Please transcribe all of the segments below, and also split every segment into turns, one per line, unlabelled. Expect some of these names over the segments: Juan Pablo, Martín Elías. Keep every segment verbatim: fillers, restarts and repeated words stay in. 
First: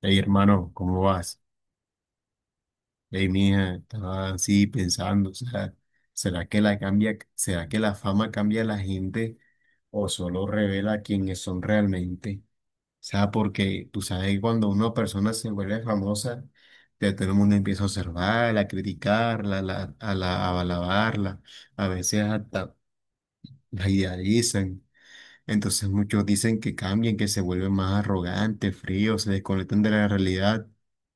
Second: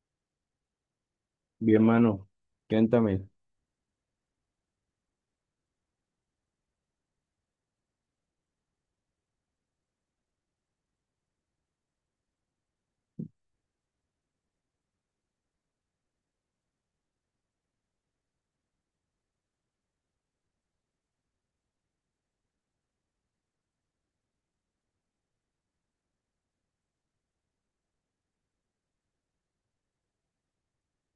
Hey, hermano, ¿cómo vas?
Bien, mano, cuéntame.
Hey, mija, estaba así pensando, o sea, ¿será que la cambia, será que la fama cambia a la gente o solo revela quiénes son realmente? O sea, porque tú sabes que cuando una persona se vuelve famosa, ya todo el mundo empieza a observarla, a criticarla, a la, a la- a alabarla, a veces hasta la idealizan. Entonces muchos dicen que cambian, que se vuelven más arrogantes, fríos, se desconectan de la realidad.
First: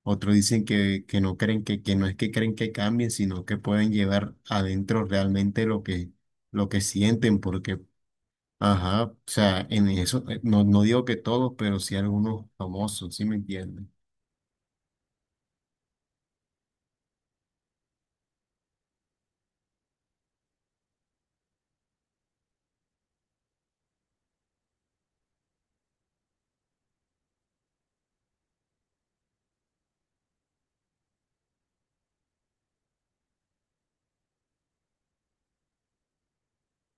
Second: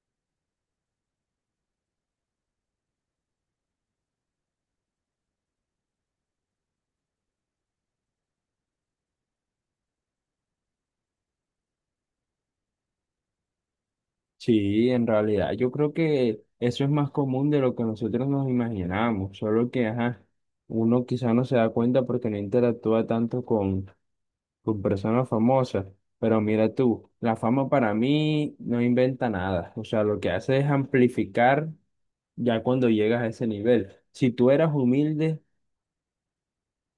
Otros dicen que, que no creen que, que no es que creen que cambien, sino que pueden llevar adentro realmente lo que, lo que sienten, porque, ajá, o sea, en eso, eh, no, no digo que todos, pero sí algunos famosos, ¿sí me entienden?
Sí, en realidad yo creo que eso es más común de lo que nosotros nos imaginamos, solo que, ajá, uno quizá no se da cuenta porque no interactúa tanto con, con personas famosas, pero mira tú, la fama para mí no inventa nada, o sea, lo que hace es amplificar ya cuando llegas a ese nivel. Si tú eras humilde,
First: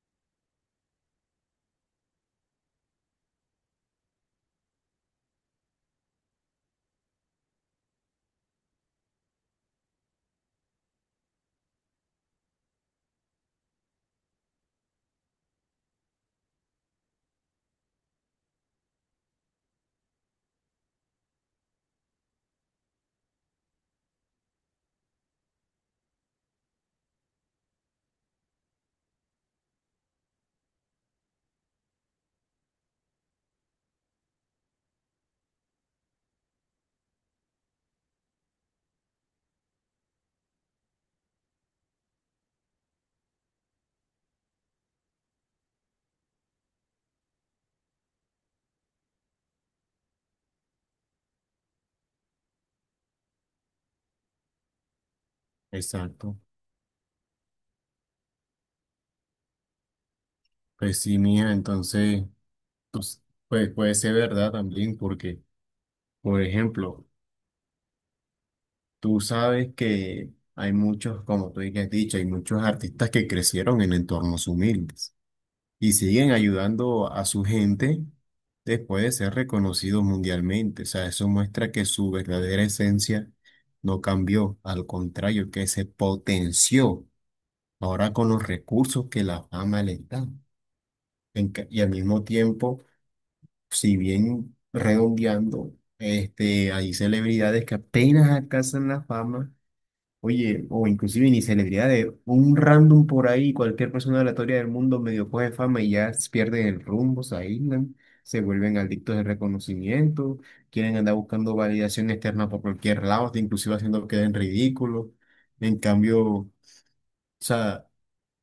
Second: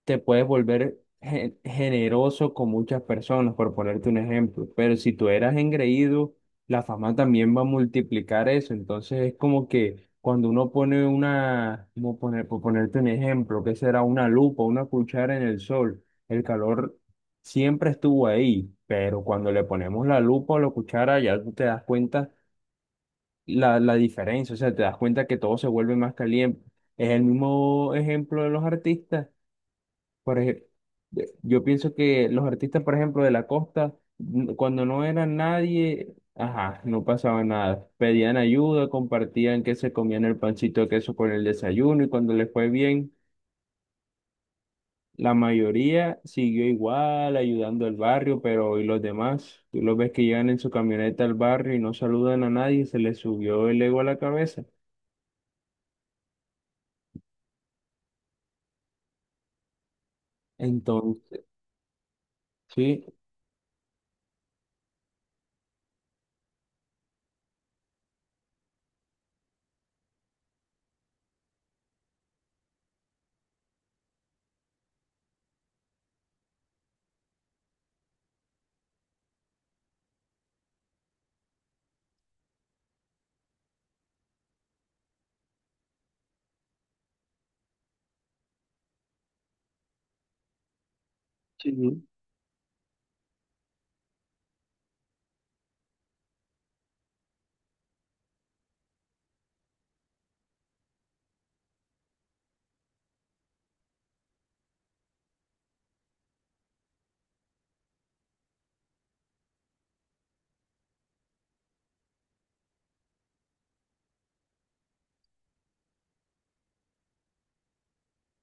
te puedes volver gen- generoso con muchas personas, por ponerte un ejemplo. Pero si tú eras engreído, la fama también va a multiplicar eso. Entonces es como que cuando uno pone una, como poner, por ponerte un ejemplo, que será una lupa, una cuchara en el sol, el calor siempre estuvo ahí, pero cuando le ponemos la lupa o la cuchara, ya tú te das cuenta la, la diferencia, o sea, te das cuenta que todo se vuelve más caliente. Es el mismo ejemplo de los artistas, por ejemplo, yo pienso que los artistas, por ejemplo, de la costa, n- cuando no era nadie, ajá, no pasaba nada. Pedían ayuda, compartían que se comían el pancito de queso con el desayuno y cuando les fue bien, la mayoría siguió igual ayudando al barrio, pero ¿y los demás? Tú los ves que llegan en su camioneta al barrio y no saludan a nadie, se les subió el ego a la cabeza.
Exacto. Pues sí,
Entonces,
mía, entonces,
sí.
pues, pues puede ser verdad también, porque, por ejemplo, tú sabes que hay muchos, como tú ya has dicho, hay muchos artistas que crecieron en entornos humildes y siguen ayudando a su gente después de ser reconocidos mundialmente. O sea, eso muestra que su verdadera esencia no cambió, al contrario, que se potenció ahora con los recursos que la fama le da. En ca-
Sí.
Y al mismo tiempo, si bien redondeando, este, hay celebridades que apenas alcanzan la fama. Oye, o inclusive ni celebridades, un random por ahí, cualquier persona aleatoria del mundo medio coge fama y ya pierden el rumbo, se aíslan, se vuelven adictos de reconocimiento, quieren andar buscando validación externa por cualquier lado, hasta inclusive haciendo que queden ridículos. En cambio, o sea,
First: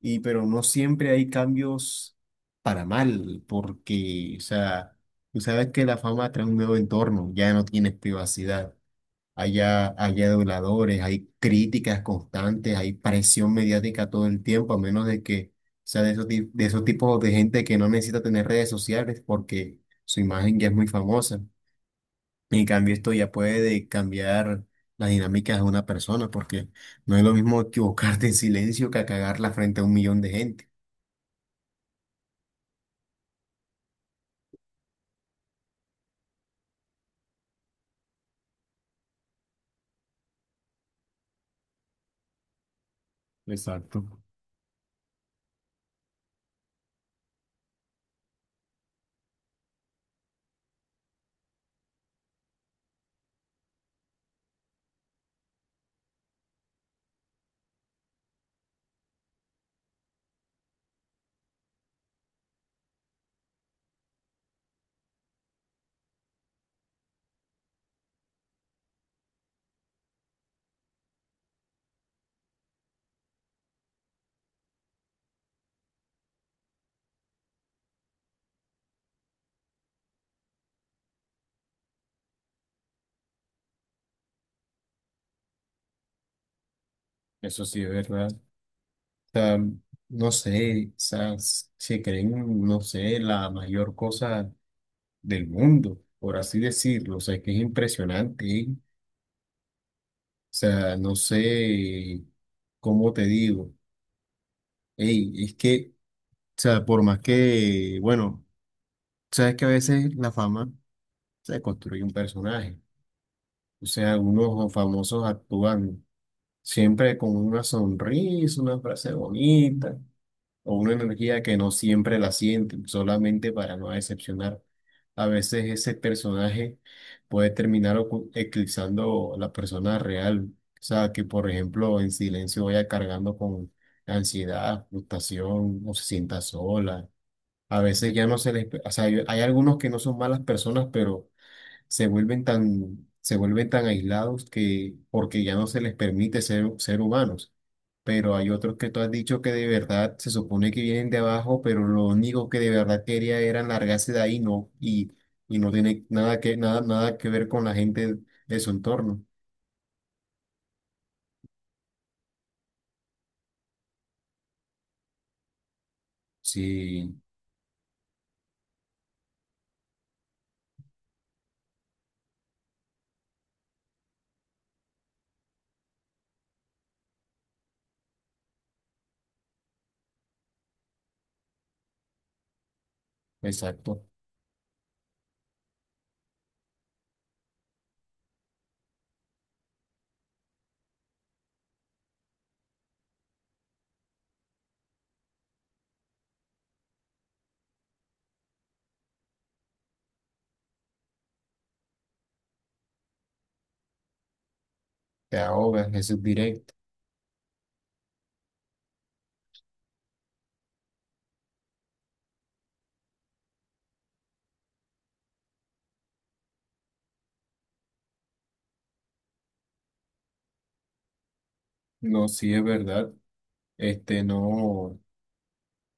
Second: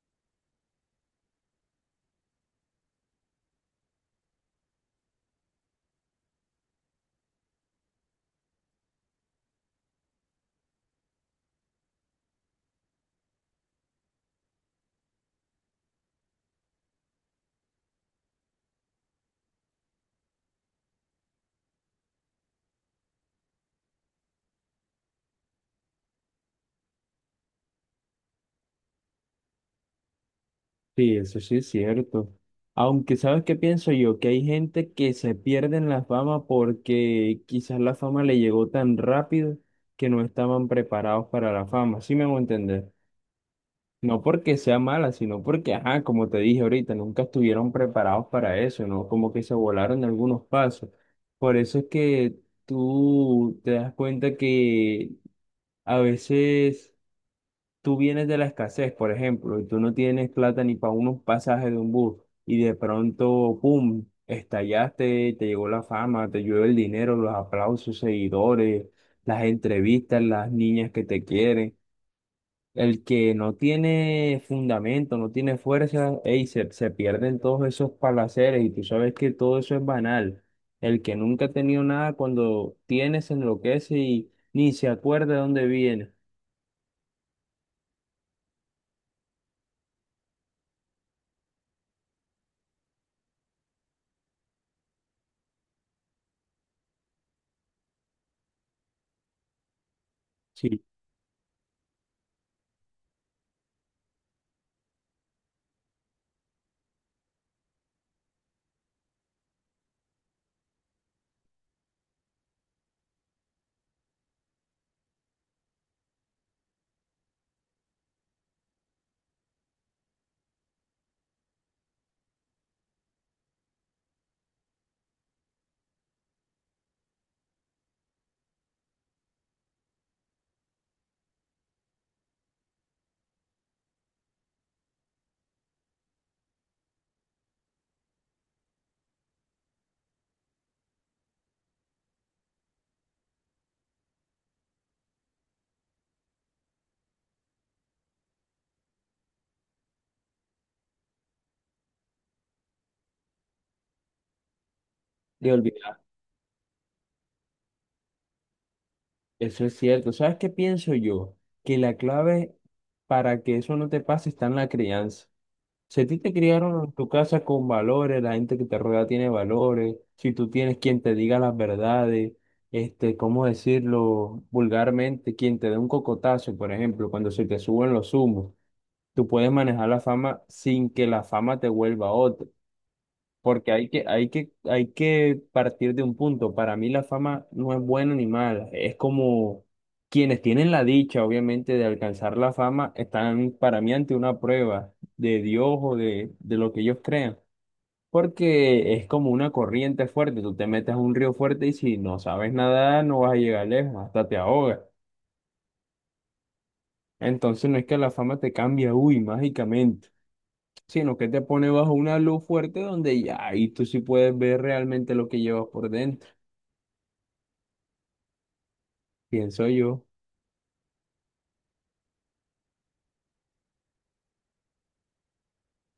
y pero no siempre hay cambios para mal, porque, o sea, tú sabes que la fama trae un nuevo entorno, ya no tienes privacidad. Haya, haya aduladores, hay críticas constantes, hay presión mediática todo el tiempo, a menos de que sea de esos, ti- de esos tipos de gente que no necesita tener redes sociales porque su imagen ya es muy famosa. En cambio, esto ya puede cambiar las dinámicas de una persona, porque no es lo mismo equivocarte en silencio que a cagarla frente a un millón de gente.
Sí, eso sí es cierto. Aunque sabes qué pienso yo, que hay gente que se pierde en la fama porque quizás la fama le llegó tan rápido que no estaban preparados para la fama, ¿sí me hago entender? No
Exacto.
porque sea mala, sino porque, ajá, como te dije ahorita, nunca estuvieron preparados para eso, ¿no? Como que se volaron algunos pasos. Por eso es que tú te das cuenta que a veces tú vienes de la escasez, por ejemplo, y tú no tienes plata ni para unos pasajes de un bus, y de pronto, ¡pum!, estallaste, te llegó la fama, te llueve el dinero, los aplausos, seguidores, las entrevistas, las niñas que te quieren. El que no tiene fundamento, no tiene fuerza, ey, se, se pierden todos esos palaceres y tú sabes que todo eso es banal. El que nunca ha tenido nada, cuando tiene, se enloquece y ni se acuerda de dónde viene.
Eso sí es verdad. O sea, no sé, o sea, s- se creen, no sé, la mayor cosa del mundo, por así decirlo. O sea, es que es impresionante, ¿eh? O
Sí,
sea, no sé cómo te digo. Ey, es que, o sea, por más que, bueno, sabes que a veces la fama se construye un personaje. O sea, algunos famosos actúan siempre con una sonrisa, una frase bonita, o una energía que no siempre la sienten, solamente para no decepcionar. A veces ese personaje puede terminar ocu- eclipsando la persona real. O sea, que por ejemplo en silencio vaya cargando con ansiedad, frustración, o se sienta sola. A veces ya no se les... O sea, hay hay algunos que no son malas personas, pero se vuelven tan, se vuelven tan aislados que porque ya no se les permite ser, ser humanos. Pero hay otros que tú has dicho que de verdad se supone que vienen de abajo, pero lo único que de verdad quería era largarse de ahí, no, y,
le
y no
olvidó.
tiene nada que, nada, nada que ver con la gente de su entorno.
Eso es cierto. ¿Sabes qué pienso yo? Que la clave para que eso no te pase está en la crianza. Si a ti te criaron en tu
Sí,
casa con valores, la gente que te rodea tiene valores, si tú tienes quien te diga las verdades, este, ¿cómo decirlo vulgarmente? Quien te dé un cocotazo, por ejemplo, cuando se te suben los humos, tú puedes manejar la fama sin que la fama te vuelva otra. Porque hay que,
exacto.
hay que, hay que partir de un punto. Para mí la fama no es buena ni mala. Es como quienes tienen la dicha, obviamente, de alcanzar la fama, están para mí ante una prueba de Dios o de, de lo que ellos crean. Porque es como una corriente fuerte. Tú te metes a un río fuerte y si no sabes nadar, no vas a llegar lejos, hasta te ahogas.
Te ahogas, eso es directo.
Entonces no es que la fama te cambie, uy, mágicamente, sino que te pone bajo una luz fuerte donde ya y tú sí puedes ver realmente lo que llevas por dentro. Pienso yo,
No, sí es verdad. Este, no,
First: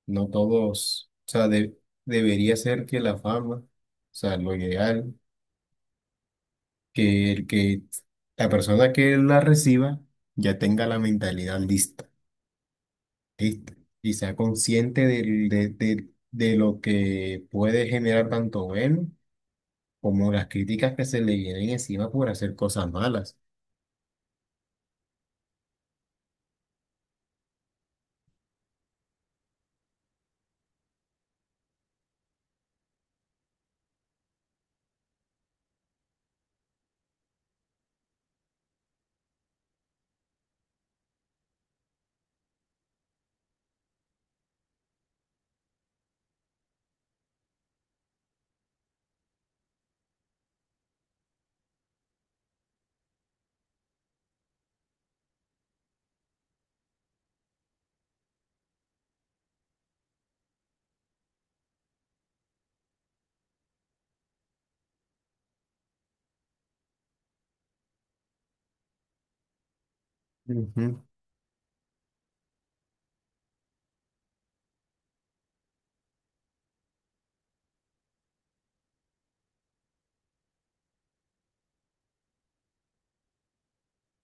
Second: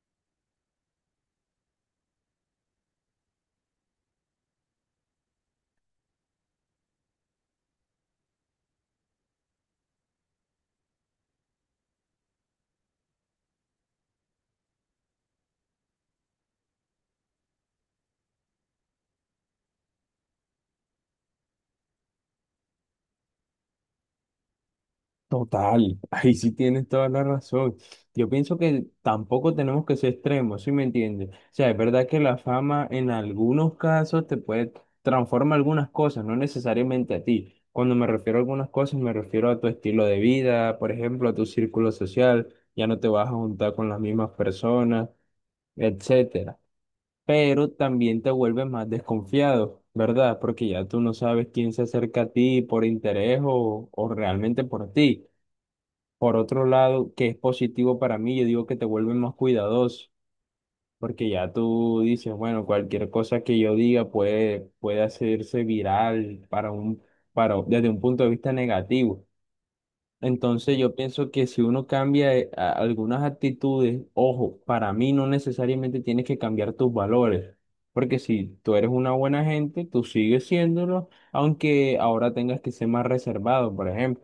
no todos, o sea, de- debería ser que la fama, o sea, lo ideal, que el que la persona que la reciba ya tenga la mentalidad lista, y, y sea consciente del- de, de- de lo que puede generar tanto bueno como las críticas que se le vienen encima por hacer cosas malas.
total, ahí sí tienes toda la razón. Yo pienso que tampoco tenemos que ser extremos, ¿sí me entiendes? O sea, es verdad que la fama en algunos casos te puede transformar algunas cosas, no necesariamente a ti. Cuando me refiero a algunas cosas, me refiero a tu estilo de vida, por ejemplo, a tu círculo social, ya no te vas a juntar con las mismas personas, etcétera, pero también te vuelves más desconfiado, ¿verdad? Porque ya tú no sabes quién se acerca a ti por interés o, o realmente por ti. Por otro lado, que es positivo para mí, yo digo que te vuelves más cuidadoso, porque ya tú dices, bueno, cualquier cosa que yo diga puede, puede hacerse viral para un, para, desde un punto de vista negativo. Entonces yo
Ujú.
pienso que si uno cambia eh, a- algunas actitudes, ojo, para mí no necesariamente tienes que cambiar tus valores, porque si tú eres una buena gente, tú sigues siéndolo, aunque ahora tengas que ser más reservado, por ejemplo.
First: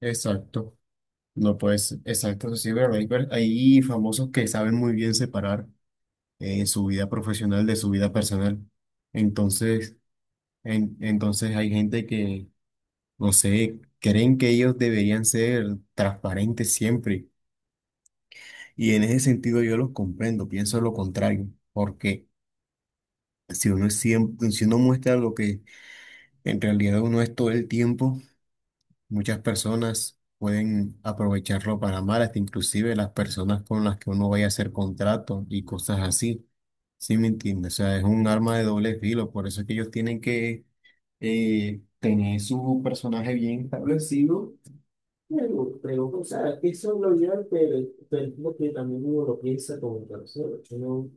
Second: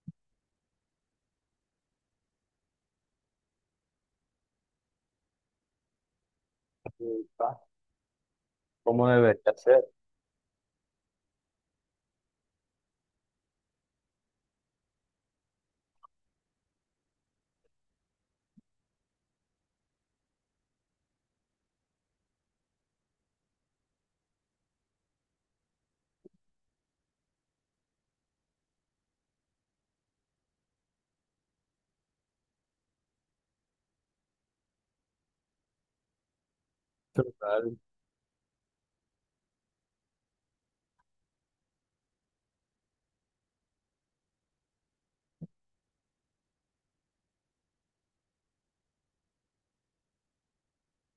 Exacto. No, pues, exacto, eso sí, pero hay, per- hay famosos que saben muy bien separar eh, su vida profesional de su vida personal.
¿Cómo debería ser?
Entonces, en- entonces hay gente que, no sé, creen que ellos deberían ser transparentes siempre. Y en ese sentido yo los comprendo, pienso lo contrario. ¿Por qué? Si uno es siempre, si uno muestra lo que en realidad uno es todo el tiempo, muchas personas pueden aprovecharlo para mal, hasta inclusive las personas con las que uno vaya a hacer contratos y cosas así. ¿Sí me entiendes? O sea, es un arma de doble filo, por eso es que ellos tienen que eh, tener su personaje bien establecido. Pero, pero, o sea, eso lo lleva, pero, pero es lo que también uno lo piensa como persona, ¿no?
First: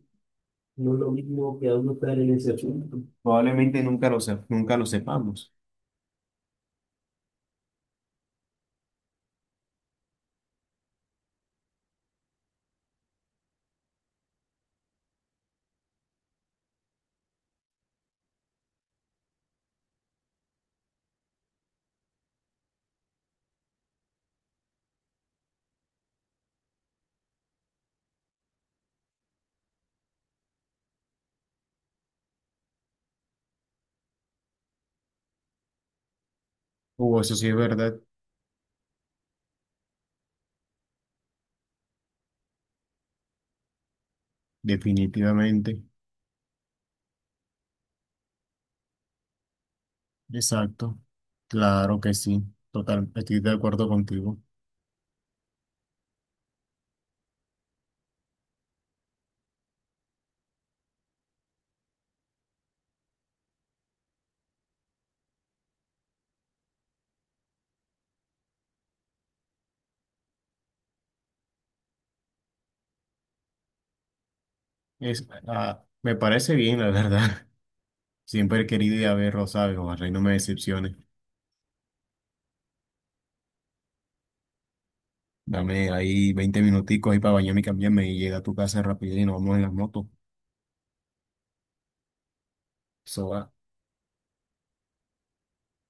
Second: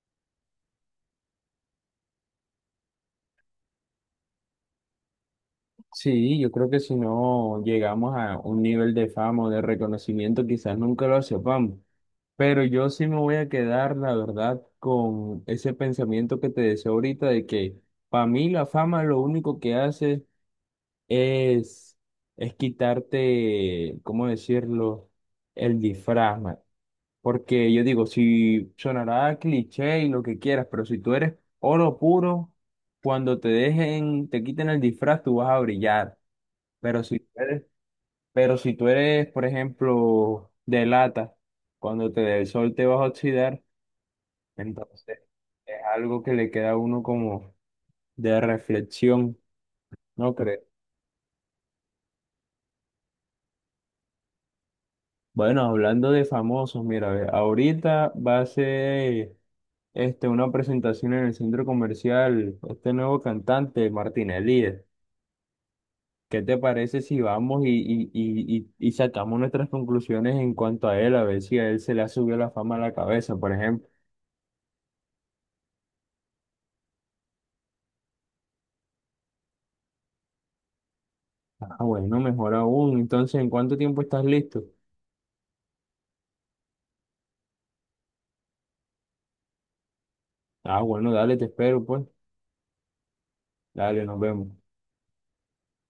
No es lo mismo que a uno estar en ese asunto. Probablemente nunca lo, sep- nunca lo sepamos.
Sí, yo creo que si no llegamos a un nivel de fama o de reconocimiento, quizás nunca lo sepamos. Pero yo sí me voy a quedar, la verdad, con ese pensamiento que te decía ahorita de que para mí la fama lo único que hace es, es quitarte, ¿cómo decirlo?, el disfraz, man. Porque yo digo, si sonará cliché y lo que quieras, pero si tú eres oro puro, cuando te dejen, te quiten el disfraz, tú vas a brillar. Pero si
Uh,
tú
eso sí es
eres,
verdad,
pero si tú eres, por ejemplo, de lata, cuando te dé el sol te vas a oxidar, entonces es
definitivamente.
algo que le queda a uno como de reflexión, ¿no crees?
Exacto, claro que sí, total, estoy de acuerdo contigo.
Bueno, hablando de famosos, mira, ve, ahorita va a ser, este, una presentación en el centro comercial, este nuevo cantante, Martín Elías. ¿Qué te parece si vamos y, y, y, y y sacamos nuestras conclusiones en cuanto a él, a ver si a él se le ha subido la fama a la cabeza, por ejemplo?
Es, ah, me parece bien, la verdad. Siempre he querido ir a ver Rosario, ojalá y no me decepcione.
Ah, bueno, mejor aún. Entonces, ¿en cuánto tiempo estás listo?
Dame ahí veinte minuticos ahí para bañarme y cambiarme y llega a tu casa rápido y nos vamos en las motos.
Ah, bueno, dale, te espero, pues.
Eso va.
Dale, nos vemos.